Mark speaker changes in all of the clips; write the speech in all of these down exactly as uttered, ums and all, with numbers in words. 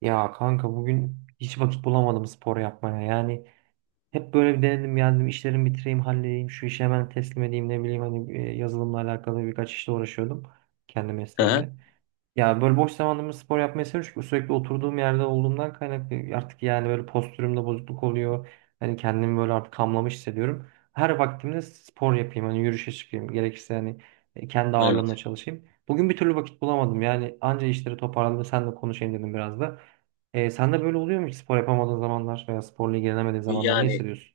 Speaker 1: Ya kanka bugün hiç vakit bulamadım spor yapmaya. Yani hep böyle bir denedim geldim işlerimi bitireyim halledeyim şu işi hemen teslim edeyim ne bileyim hani e, yazılımla alakalı birkaç işle uğraşıyordum kendi
Speaker 2: Hı hı,
Speaker 1: mesleğimle. Ya böyle boş zamanımda spor yapmayı seviyorum çünkü sürekli oturduğum yerde olduğumdan kaynaklı artık yani böyle postürümde bozukluk oluyor. Hani kendimi böyle artık hamlamış hissediyorum. Her vaktimde spor yapayım hani yürüyüşe çıkayım gerekirse hani e, kendi ağırlığımla
Speaker 2: evet.
Speaker 1: çalışayım. Bugün bir türlü vakit bulamadım yani anca işleri toparladım senle konuşayım dedim biraz da. Ee, sen de böyle oluyor mu hiç spor yapamadığın zamanlar veya sporla ilgilenemediğin zamanlar ne
Speaker 2: Yani
Speaker 1: hissediyorsun?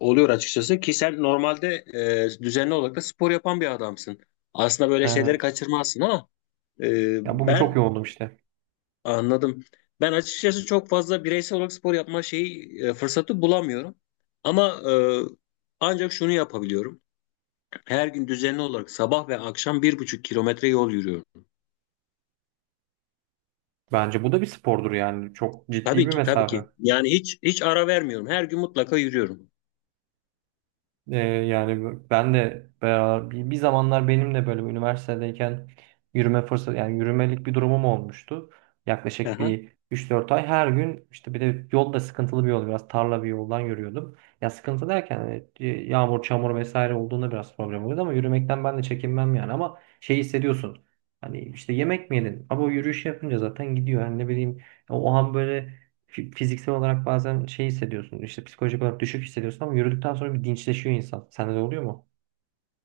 Speaker 2: oluyor açıkçası ki sen normalde e, düzenli olarak da spor yapan bir adamsın. Aslında böyle şeyleri
Speaker 1: Evet.
Speaker 2: kaçırmazsın, ama e,
Speaker 1: Ya bugün çok
Speaker 2: ben
Speaker 1: yoğundum işte.
Speaker 2: anladım. Ben açıkçası çok fazla bireysel olarak spor yapma şeyi e, fırsatı bulamıyorum. Ama e, ancak şunu yapabiliyorum. Her gün düzenli olarak sabah ve akşam bir buçuk kilometre yol yürüyorum.
Speaker 1: Bence bu da bir spordur yani çok ciddi
Speaker 2: Tabii
Speaker 1: bir
Speaker 2: ki, tabii
Speaker 1: mesafe.
Speaker 2: ki. Yani hiç hiç ara vermiyorum. Her gün mutlaka yürüyorum.
Speaker 1: Ee, yani ben de beraber, bir, bir zamanlar benim de böyle üniversitedeyken yürüme fırsatı yani yürümelik bir durumum olmuştu. Yaklaşık bir üç dört ay her gün işte bir de yol da sıkıntılı bir yol biraz tarla bir yoldan yürüyordum. Ya sıkıntı derken hani, e, yağmur çamur vesaire olduğunda biraz problem oluyordu ama yürümekten ben de çekinmem yani ama şey hissediyorsun. Hani işte yemek mi yedin? Ama o yürüyüş yapınca zaten gidiyor. Yani ne bileyim o an böyle fi- fiziksel olarak bazen şey hissediyorsun. İşte psikolojik olarak düşük hissediyorsun ama yürüdükten sonra bir dinçleşiyor insan. Sende de oluyor mu?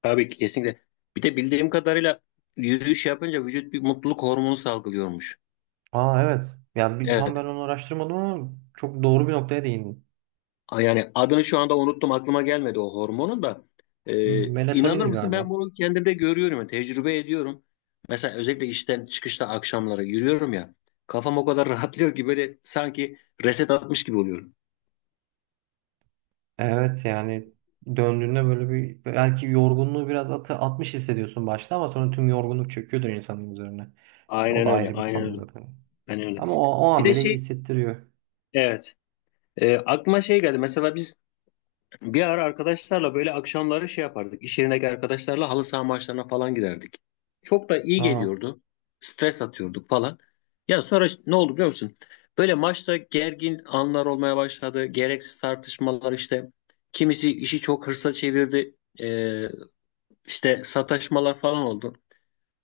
Speaker 2: Tabii ki kesinlikle. Bir de bildiğim kadarıyla yürüyüş yapınca vücut bir mutluluk hormonu salgılıyormuş.
Speaker 1: Aa evet. Yani bir, tam
Speaker 2: Evet.
Speaker 1: ben onu araştırmadım ama çok doğru bir noktaya değindin.
Speaker 2: A- Yani adını şu anda unuttum, aklıma gelmedi o hormonun da. Ee, inanır
Speaker 1: Melatonindi
Speaker 2: mısın, ben
Speaker 1: galiba.
Speaker 2: bunu kendimde görüyorum yani tecrübe ediyorum. Mesela özellikle işten çıkışta akşamları yürüyorum ya. Kafam o kadar rahatlıyor ki, böyle sanki reset atmış gibi oluyorum.
Speaker 1: Evet yani döndüğünde böyle bir belki yorgunluğu biraz atı, atmış hissediyorsun başta ama sonra tüm yorgunluk çöküyordur insanın üzerine. E, o
Speaker 2: Aynen
Speaker 1: da
Speaker 2: öyle,
Speaker 1: ayrı bir
Speaker 2: aynen
Speaker 1: konu
Speaker 2: öyle.
Speaker 1: zaten.
Speaker 2: Aynen öyle.
Speaker 1: Ama o, o
Speaker 2: Bir
Speaker 1: an
Speaker 2: de
Speaker 1: bile iyi
Speaker 2: şey,
Speaker 1: hissettiriyor.
Speaker 2: evet. Ee, aklıma şey geldi. Mesela biz Bir ara arkadaşlarla böyle akşamları şey yapardık. İş yerindeki arkadaşlarla halı saha maçlarına falan giderdik. Çok da iyi
Speaker 1: Aa.
Speaker 2: geliyordu. Stres atıyorduk falan. Ya sonra işte ne oldu biliyor musun? Böyle maçta gergin anlar olmaya başladı. Gereksiz tartışmalar işte. Kimisi işi çok hırsa çevirdi. Ee, işte sataşmalar falan oldu.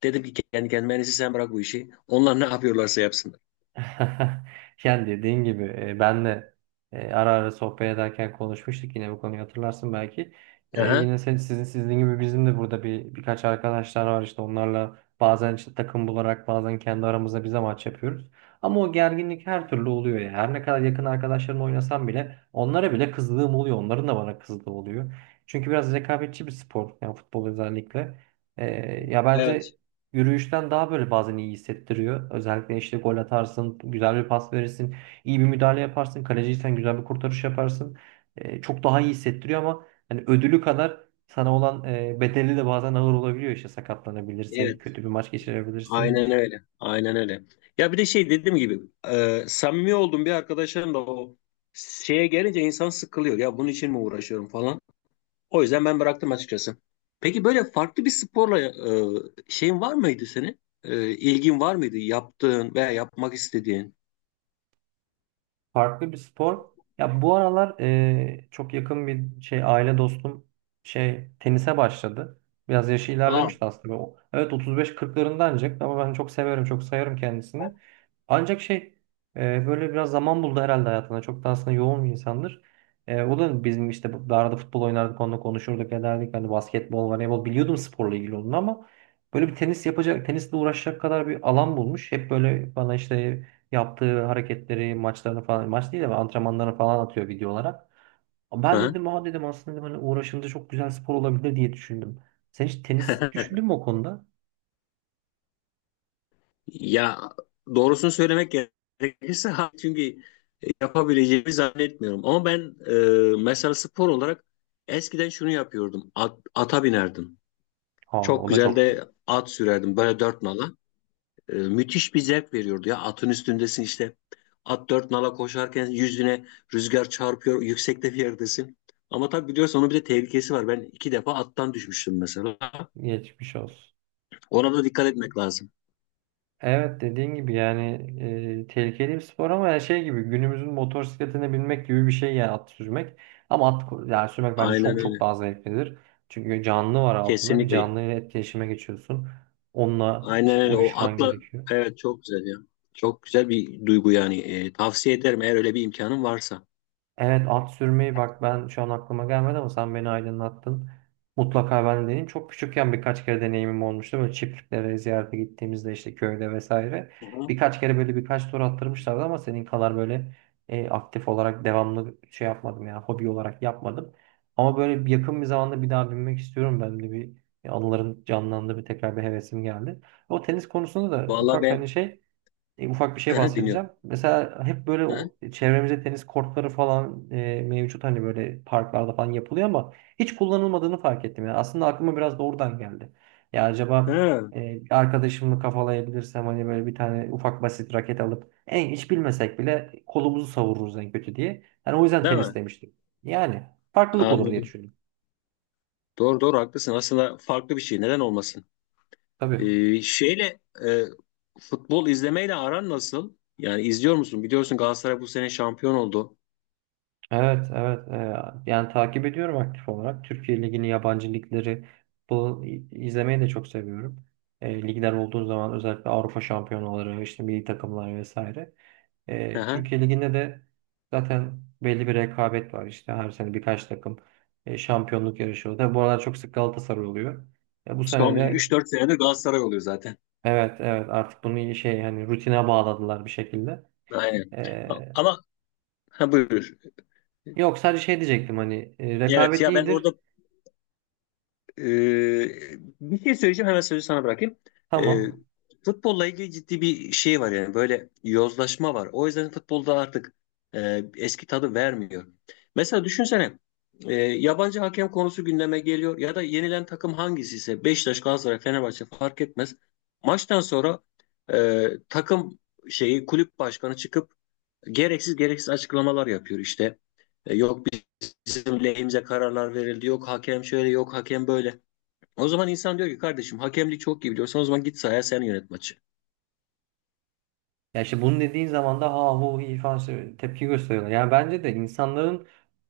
Speaker 2: Dedim ki kendi kendime, "En iyisi sen bırak bu işi. Onlar ne yapıyorlarsa yapsınlar.
Speaker 1: Yani dediğin gibi e, ben de e, ara ara sohbet ederken konuşmuştuk yine bu konuyu hatırlarsın belki. E,
Speaker 2: Aha.
Speaker 1: yine sen, sizin sizin gibi bizim de burada bir birkaç arkadaşlar var işte onlarla bazen işte takım bularak bazen kendi aramızda bize maç yapıyoruz. Ama o gerginlik her türlü oluyor ya. Her ne kadar yakın arkadaşlarımla oynasam bile onlara bile kızdığım oluyor. Onların da bana kızdığı oluyor. Çünkü biraz rekabetçi bir spor yani futbol özellikle. E, ya
Speaker 2: Evet.
Speaker 1: bence yürüyüşten daha böyle bazen iyi hissettiriyor. Özellikle işte gol atarsın, güzel bir pas verirsin, iyi bir müdahale yaparsın, kaleciysen güzel bir kurtarış yaparsın. Ee, çok daha iyi hissettiriyor ama hani ödülü kadar sana olan e, bedeli de bazen ağır olabiliyor. İşte sakatlanabilirsin,
Speaker 2: Evet.
Speaker 1: kötü bir maç geçirebilirsin.
Speaker 2: Aynen öyle. Aynen öyle. Ya bir de şey dediğim gibi e, samimi olduğum bir arkadaşım da o şeye gelince insan sıkılıyor. Ya bunun için mi uğraşıyorum falan. O yüzden ben bıraktım açıkçası. Peki böyle farklı bir sporla e, şeyin var mıydı senin? E, ilgin var mıydı? Yaptığın veya yapmak istediğin?
Speaker 1: Farklı bir spor. Ya bu aralar e, çok yakın bir şey aile dostum şey tenise başladı. Biraz yaşı
Speaker 2: Aa.
Speaker 1: ilerlemişti aslında. O, evet otuz beş kırklarında ancak ama ben çok severim, çok sayarım kendisini. Ancak şey e, böyle biraz zaman buldu herhalde hayatına. Çok da aslında yoğun bir insandır. E, o da bizim işte bu- arada futbol oynardık, onunla konuşurduk, ederdik. Hani basketbol, voleybol biliyordum sporla ilgili onun ama böyle bir tenis yapacak, tenisle uğraşacak kadar bir alan bulmuş. Hep böyle bana işte yaptığı hareketleri, maçlarını falan, maç değil de antrenmanlarını falan atıyor video olarak. Ben
Speaker 2: Hı.
Speaker 1: dedim aa dedim aslında dedim, hani uğraşınca çok güzel spor olabilir diye düşündüm. Sen hiç tenis düşündün mü o konuda?
Speaker 2: Ya doğrusunu söylemek gerekirse ha, çünkü yapabileceğimi zannetmiyorum. Ama ben e, mesela spor olarak eskiden şunu yapıyordum. At, ata binerdim.
Speaker 1: Ha o
Speaker 2: Çok
Speaker 1: da
Speaker 2: güzel
Speaker 1: çok
Speaker 2: de at sürerdim böyle dört nala. E, müthiş bir zevk veriyordu ya, atın üstündesin işte. At dört nala koşarken yüzüne rüzgar çarpıyor, yüksekte bir yerdesin. Ama tabii biliyorsun, onun bir de tehlikesi var. Ben iki defa attan düşmüştüm mesela.
Speaker 1: geçmiş olsun.
Speaker 2: Ona da dikkat etmek lazım.
Speaker 1: Evet dediğin gibi yani e, tehlikeli bir spor ama yani şey gibi günümüzün motosikletine binmek gibi bir şey yani at sürmek. Ama at ko- yani sürmek bence
Speaker 2: Aynen
Speaker 1: çok çok
Speaker 2: öyle.
Speaker 1: daha zevklidir. Çünkü canlı var altında bir
Speaker 2: Kesinlikle.
Speaker 1: canlı ile etkileşime geçiyorsun. Onunla işte
Speaker 2: Aynen öyle. O
Speaker 1: uyuşman
Speaker 2: atla,
Speaker 1: gerekiyor.
Speaker 2: evet, çok güzel ya. Çok güzel bir duygu yani. E, tavsiye ederim eğer öyle bir imkanın varsa.
Speaker 1: Evet at sürmeyi bak ben şu an aklıma gelmedi ama sen beni aydınlattın. Mutlaka ben de deneyeyim. Çok küçükken birkaç kere deneyimim olmuştu. Böyle çiftliklere ziyarete gittiğimizde işte köyde vesaire.
Speaker 2: Hı hı.
Speaker 1: Birkaç kere böyle birkaç tur attırmışlardı ama senin kadar böyle e, aktif olarak devamlı şey yapmadım ya hobi olarak yapmadım. Ama böyle bir yakın bir zamanda bir daha binmek istiyorum. Ben de bir bir anılarım canlandı bir tekrar bir hevesim geldi. O tenis konusunda da
Speaker 2: Vallahi
Speaker 1: ufak
Speaker 2: ben
Speaker 1: hani şey e, ufak bir şey
Speaker 2: dinliyorum.
Speaker 1: bahsedeceğim. Mesela hep böyle
Speaker 2: Hı hı.
Speaker 1: o- çevremizde tenis kortları falan e, mevcut hani böyle parklarda falan yapılıyor ama hiç kullanılmadığını fark ettim. Yani aslında aklıma biraz da oradan geldi. Ya acaba
Speaker 2: Ha,
Speaker 1: e, bir arkadaşımı kafalayabilirsem hani böyle bir tane ufak basit raket alıp en hiç bilmesek bile kolumuzu savururuz en kötü diye. Yani o yüzden
Speaker 2: değil
Speaker 1: tenis
Speaker 2: mi?
Speaker 1: demiştim. Yani farklılık olur diye
Speaker 2: Anladım.
Speaker 1: düşündüm.
Speaker 2: Doğru doğru haklısın. Aslında farklı bir şey. Neden olmasın?
Speaker 1: Tabii.
Speaker 2: E, şeyle e, Futbol izlemeyle aran nasıl? Yani izliyor musun? Biliyorsun, Galatasaray bu sene şampiyon oldu.
Speaker 1: Evet, evet. e, Yani takip ediyorum aktif olarak. Türkiye Ligi'ni, yabancı ligleri bu izlemeyi de çok seviyorum. E, ligler olduğu zaman özellikle Avrupa şampiyonaları, işte milli takımlar vesaire.
Speaker 2: Hı
Speaker 1: E,
Speaker 2: hı.
Speaker 1: Türkiye Ligi'nde de zaten belli bir rekabet var. İşte her sene birkaç takım e, şampiyonluk yarışıyor. Tabii bu aralar çok sık Galatasaray oluyor. E, bu sene
Speaker 2: Son
Speaker 1: de
Speaker 2: üç dört senedir Galatasaray oluyor zaten.
Speaker 1: evet, evet artık bunu iyi şey hani rutine bağladılar bir şekilde.
Speaker 2: Aynen.
Speaker 1: E,
Speaker 2: Ama ha, buyur.
Speaker 1: yok sadece şey diyecektim hani e,
Speaker 2: Evet
Speaker 1: rekabet
Speaker 2: ya, ben
Speaker 1: iyidir.
Speaker 2: orada Ee, bir şey söyleyeceğim, hemen sözü sana bırakayım. Ee,
Speaker 1: Tamam.
Speaker 2: Futbolla ilgili ciddi bir şey var, yani böyle yozlaşma var. O yüzden futbolda artık e, eski tadı vermiyor. Mesela düşünsene, e, yabancı hakem konusu gündeme geliyor ya da yenilen takım hangisi ise Beşiktaş, Galatasaray, Fenerbahçe fark etmez. Maçtan sonra e, takım şeyi kulüp başkanı çıkıp gereksiz gereksiz açıklamalar yapıyor işte. E, Yok bizim lehimize kararlar verildi, yok hakem şöyle, yok hakem böyle. O zaman insan diyor ki, kardeşim, hakemlik çok iyi biliyorsan o zaman git sahaya sen yönet maçı.
Speaker 1: Ya işte bunu dediğin zaman da ha hu hi falan şey- tepki gösteriyorlar. Yani bence de insanların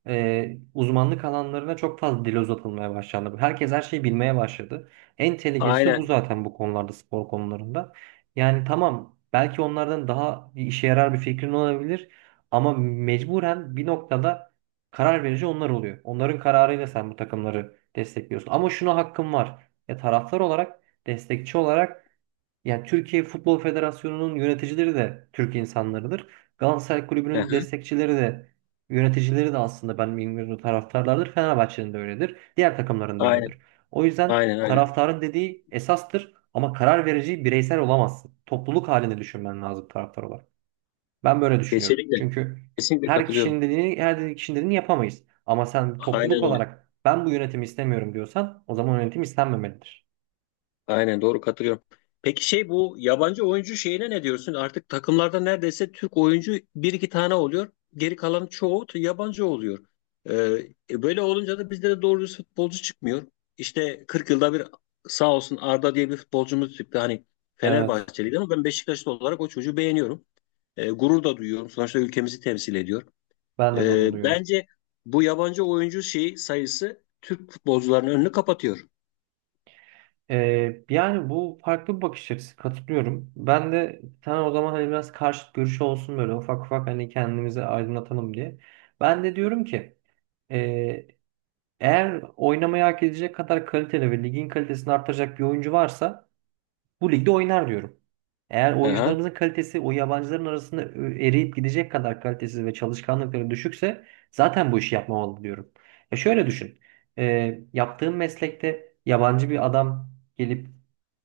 Speaker 1: e, uzmanlık alanlarına çok fazla dil uzatılmaya başlandı. Herkes her şeyi bilmeye başladı. En tehlikelisi de bu
Speaker 2: Aynen.
Speaker 1: zaten bu konularda spor konularında. Yani tamam belki onlardan daha bir işe yarar bir fikrin olabilir ama mecburen bir noktada karar verici onlar oluyor. Onların kararıyla sen bu takımları destekliyorsun. Ama şuna hakkım var. Ya taraftar olarak, destekçi olarak yani Türkiye Futbol Federasyonu'nun yöneticileri de Türk insanlarıdır. Galatasaray
Speaker 2: Hı
Speaker 1: Kulübü'nün
Speaker 2: hı.
Speaker 1: destekçileri de yöneticileri de aslında ben bilmiyorum taraftarlardır. Fenerbahçe'nin de öyledir. Diğer takımların da
Speaker 2: Aynen.
Speaker 1: öyledir. O yüzden
Speaker 2: Aynen aynen.
Speaker 1: taraftarın dediği esastır ama karar verici bireysel olamazsın. Topluluk halinde düşünmen lazım taraftar olarak. Ben böyle düşünüyorum.
Speaker 2: Kesinlikle.
Speaker 1: Çünkü
Speaker 2: Kesinlikle
Speaker 1: her
Speaker 2: katılıyorum.
Speaker 1: kişinin dediğini, her kişinin dediğini yapamayız. Ama sen
Speaker 2: Aynen
Speaker 1: topluluk
Speaker 2: öyle.
Speaker 1: olarak ben bu yönetimi istemiyorum diyorsan o zaman yönetim istenmemelidir.
Speaker 2: Aynen doğru katılıyorum. Peki şey, bu yabancı oyuncu şeyine ne diyorsun? Artık takımlarda neredeyse Türk oyuncu bir iki tane oluyor. Geri kalan çoğu t- yabancı oluyor. Ee, e, Böyle olunca da bizde de doğru düz futbolcu çıkmıyor. İşte kırk yılda bir sağ olsun Arda diye bir futbolcumuz çıktı. Hani
Speaker 1: Evet,
Speaker 2: Fenerbahçeliydi ama ben Beşiktaşlı olarak o çocuğu beğeniyorum. E, gurur da duyuyorum. Sonuçta ülkemizi temsil ediyor.
Speaker 1: ben de
Speaker 2: E,
Speaker 1: gurur duyuyorum.
Speaker 2: bence bu yabancı oyuncu şeyi sayısı Türk futbolcularının önünü kapatıyor.
Speaker 1: Ee, yani bu farklı bir bakış açısı katılıyorum. Ben de sen o zaman hani biraz karşıt görüşü olsun böyle ufak ufak hani kendimizi aydınlatalım diye. Ben de diyorum ki e, eğer oynamayı hak edecek kadar kaliteli ve ligin kalitesini artıracak bir oyuncu varsa bu ligde oynar diyorum. Eğer
Speaker 2: Aha,
Speaker 1: oyuncularımızın kalitesi o yabancıların arasında ö- eriyip gidecek kadar kalitesiz ve çalışkanlıkları düşükse zaten bu işi yapmamalı diyorum. E şöyle düşün. E, yaptığın meslekte yabancı bir adam gelip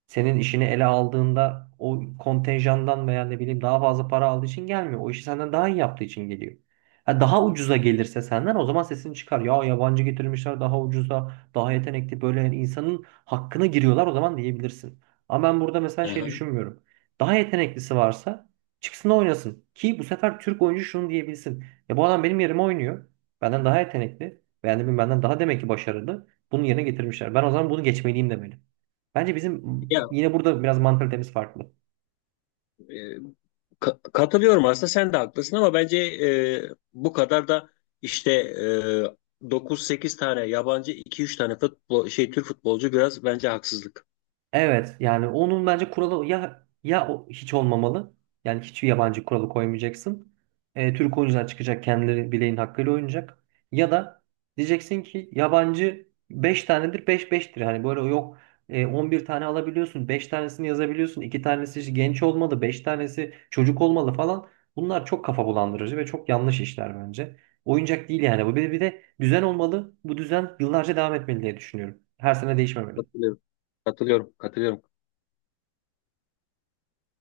Speaker 1: senin işini ele aldığında o kontenjandan veya ne bileyim daha fazla para aldığı için gelmiyor. O işi senden daha iyi yaptığı için geliyor. Ha, daha ucuza gelirse senden o zaman sesini çıkar. Ya yabancı getirmişler daha ucuza, daha yetenekli böyle yani insanın hakkına giriyorlar o zaman diyebilirsin. Ama ben burada mesela şey
Speaker 2: aha.
Speaker 1: düşünmüyorum. Daha yeteneklisi varsa çıksın oynasın. Ki bu sefer Türk oyuncu şunu diyebilsin. Ya bu adam benim yerime oynuyor. Benden daha yetenekli. Yani benden daha demek ki başarılı. Bunun yerine getirmişler. Ben o zaman bunu geçmeliyim demeli. Bence bizim
Speaker 2: Ya
Speaker 1: yine burada biraz mantalitemiz farklı.
Speaker 2: e, ka- katılıyorum aslında, sen de haklısın, ama bence e, bu kadar da işte e, dokuz sekiz tane yabancı, iki üç tane futbol şey Türk futbolcu biraz bence haksızlık.
Speaker 1: Evet yani onun bence kuralı ya ya o- hiç olmamalı. Yani hiçbir yabancı kuralı koymayacaksın. Ee, Türk oyuncular çıkacak kendileri bileğin hakkıyla oynayacak. Ya da diyeceksin ki yabancı beş tanedir beş beştir. Hani böyle yok e, on bir tane alabiliyorsun beş tanesini yazabiliyorsun iki tanesi işte genç olmalı beş tanesi çocuk olmalı falan. Bunlar çok kafa bulandırıcı ve çok yanlış işler bence. Oyuncak değil yani bu bir, bir de düzen olmalı. Bu düzen yıllarca devam etmeli diye düşünüyorum. Her sene değişmemeli.
Speaker 2: Katılıyorum. Katılıyorum. Katılıyorum.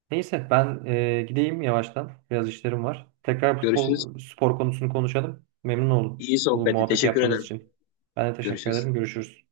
Speaker 1: Neyse ben e, gideyim yavaştan. Biraz işlerim var. Tekrar
Speaker 2: Görüşürüz.
Speaker 1: futbol spor konusunu konuşalım. Memnun oldum
Speaker 2: İyi
Speaker 1: bu
Speaker 2: sohbetti.
Speaker 1: muhabbeti
Speaker 2: Teşekkür
Speaker 1: yaptığımız
Speaker 2: ederim.
Speaker 1: için. Ben de teşekkür
Speaker 2: Görüşürüz.
Speaker 1: ederim. Görüşürüz.